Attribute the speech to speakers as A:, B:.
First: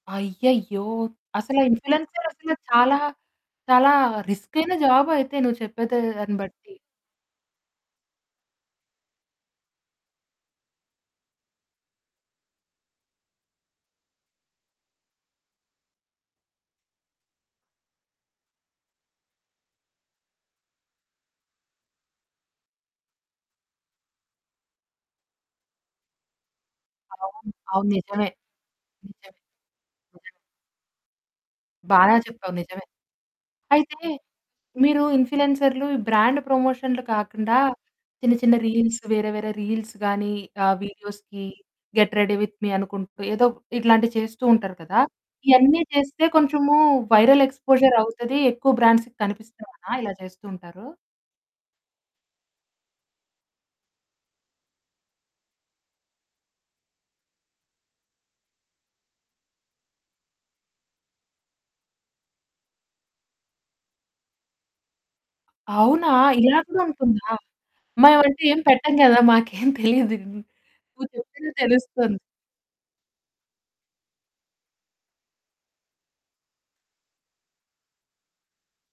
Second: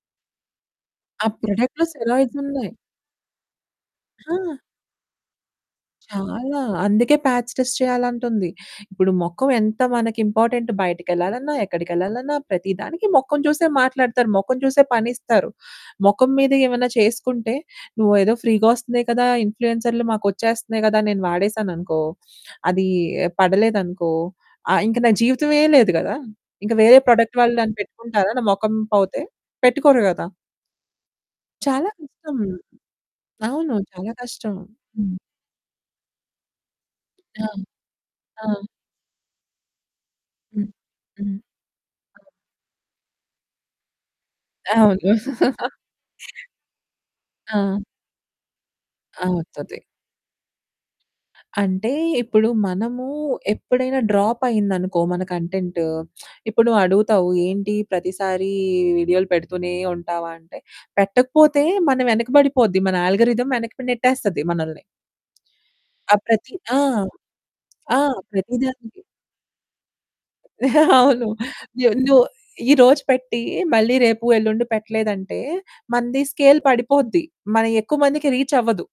A: అయ్యయ్యో!
B: ఆ
A: అసలు
B: ప్రొడక్టులు సేల్
A: ఇన్‌ఫ్లుయెన్సర్ అసల
B: అవుతున్నాయి.
A: చాలా చాలా
B: ఆ!
A: రిస్కైన జాబైతే నువ్వు చెప్పేతే దాని
B: చాలా,
A: బట్టి!
B: అందుకే పాచ్ టెస్ట్ చేయాలంటుంది. ఇప్పుడు మొఖం ఎంత మనకు ఇంపార్టెంటు బయటికెళ్ళాలన్నా, ఎక్కడికెళ్ళాలన్నా, ప్రతి దానికి మొఖం చూసే మాట్లాడుతారు, మొఖం చూసే పనిస్తారు. మొఖం మీద ఏమైనా చేసుకుంటే నువ్వేదో ఫ్రీగా వస్తున్నాయి కదా! ఇన్‌ఫ్లుయెన్సర్లు మాకొచ్చేస్తున్నాయి కదా! నేను వాడేసాననుకో, అది పడలేదనుకో, ఆహ్, ఇంక నా జీవితమే లేదు గదా! ఇంక వేరే ప్రొడక్ట్
A: అవును.
B: వాళ్ళు నన్ను
A: అవును నిజమే.
B: పెట్టుకుంటారా నా మొఖం పోతే?
A: నిజమే,
B: పెట్టుకోరు కదా?
A: నిజమే.
B: చాలా
A: బాగా
B: కష్టం,
A: చెప్పావు నిజమే.
B: అవును.
A: అయితే
B: చాలా కష్టం.
A: మీరు
B: హ్మ్.
A: ఇన్‌ఫ్లుయెన్సర్లు ఈ బ్రాండ్ ప్రమోషన్లు
B: ఆ!
A: కాకుండా చిన్న
B: ఆ!
A: చిన్న రీల్స్ వేరే వేరే రీల్సు గాని
B: హ్మ్,
A: ఆహ్,
B: హ్మ్.
A: వీడియోస్‌కి గెట్ రెడీ విత్ మీ అనుకుంటూ ఏదో ఇట్లాంటివి చేస్తూ ఉంటారు
B: అవును.
A: కదా! ఇయన్నీ చేస్తే కొంచెము వైరల్
B: ఆ!
A: ఎక్స్‌పోజర్ అవుతది. ఎక్కువ బ్రాండ్స్‌కి
B: అవుతది.
A: కనిపిస్తయనా ఇలా చేస్తూ ఉంటారు?
B: అంటే ఇప్పుడు మనము ఎప్పుడైనా డ్రాప్ అయిందనుకో మన కంటెంటు ఇప్పుడు నువ్వడుగుతావు ఏంటి ప్రతిసారి వీడియోలు పెడుతూనే ఉంటావా? అంటే పెట్టకపోతే మన వెనక పడిపోద్ది మన ఆల్గోరిథమ్ వెనక్కి నెట్టేస్తది మనల్ని.
A: అవునా?
B: ఆహ్, ప్రతి
A: ఇలా
B: ఆ!
A: కూడా ఉంటుందా?
B: ఆ!
A: మ ఎవరంటే
B: ప్రతి
A: ఏం పెట్టం
B: దానికి.
A: గదా! మాకేం తెలీదు. నువ్వు
B: అవును.
A: చెప్తుంటే
B: ను ను
A: తెలుస్తోంది.
B: ఈ రోజు పెట్టి మళ్ళీ రేపు, ఎల్లుండి పెట్టలేదంటే మనది స్కేల్ పడిపోద్ది. మనయెక్కువ మందికి రీచ్ అవ్వదు.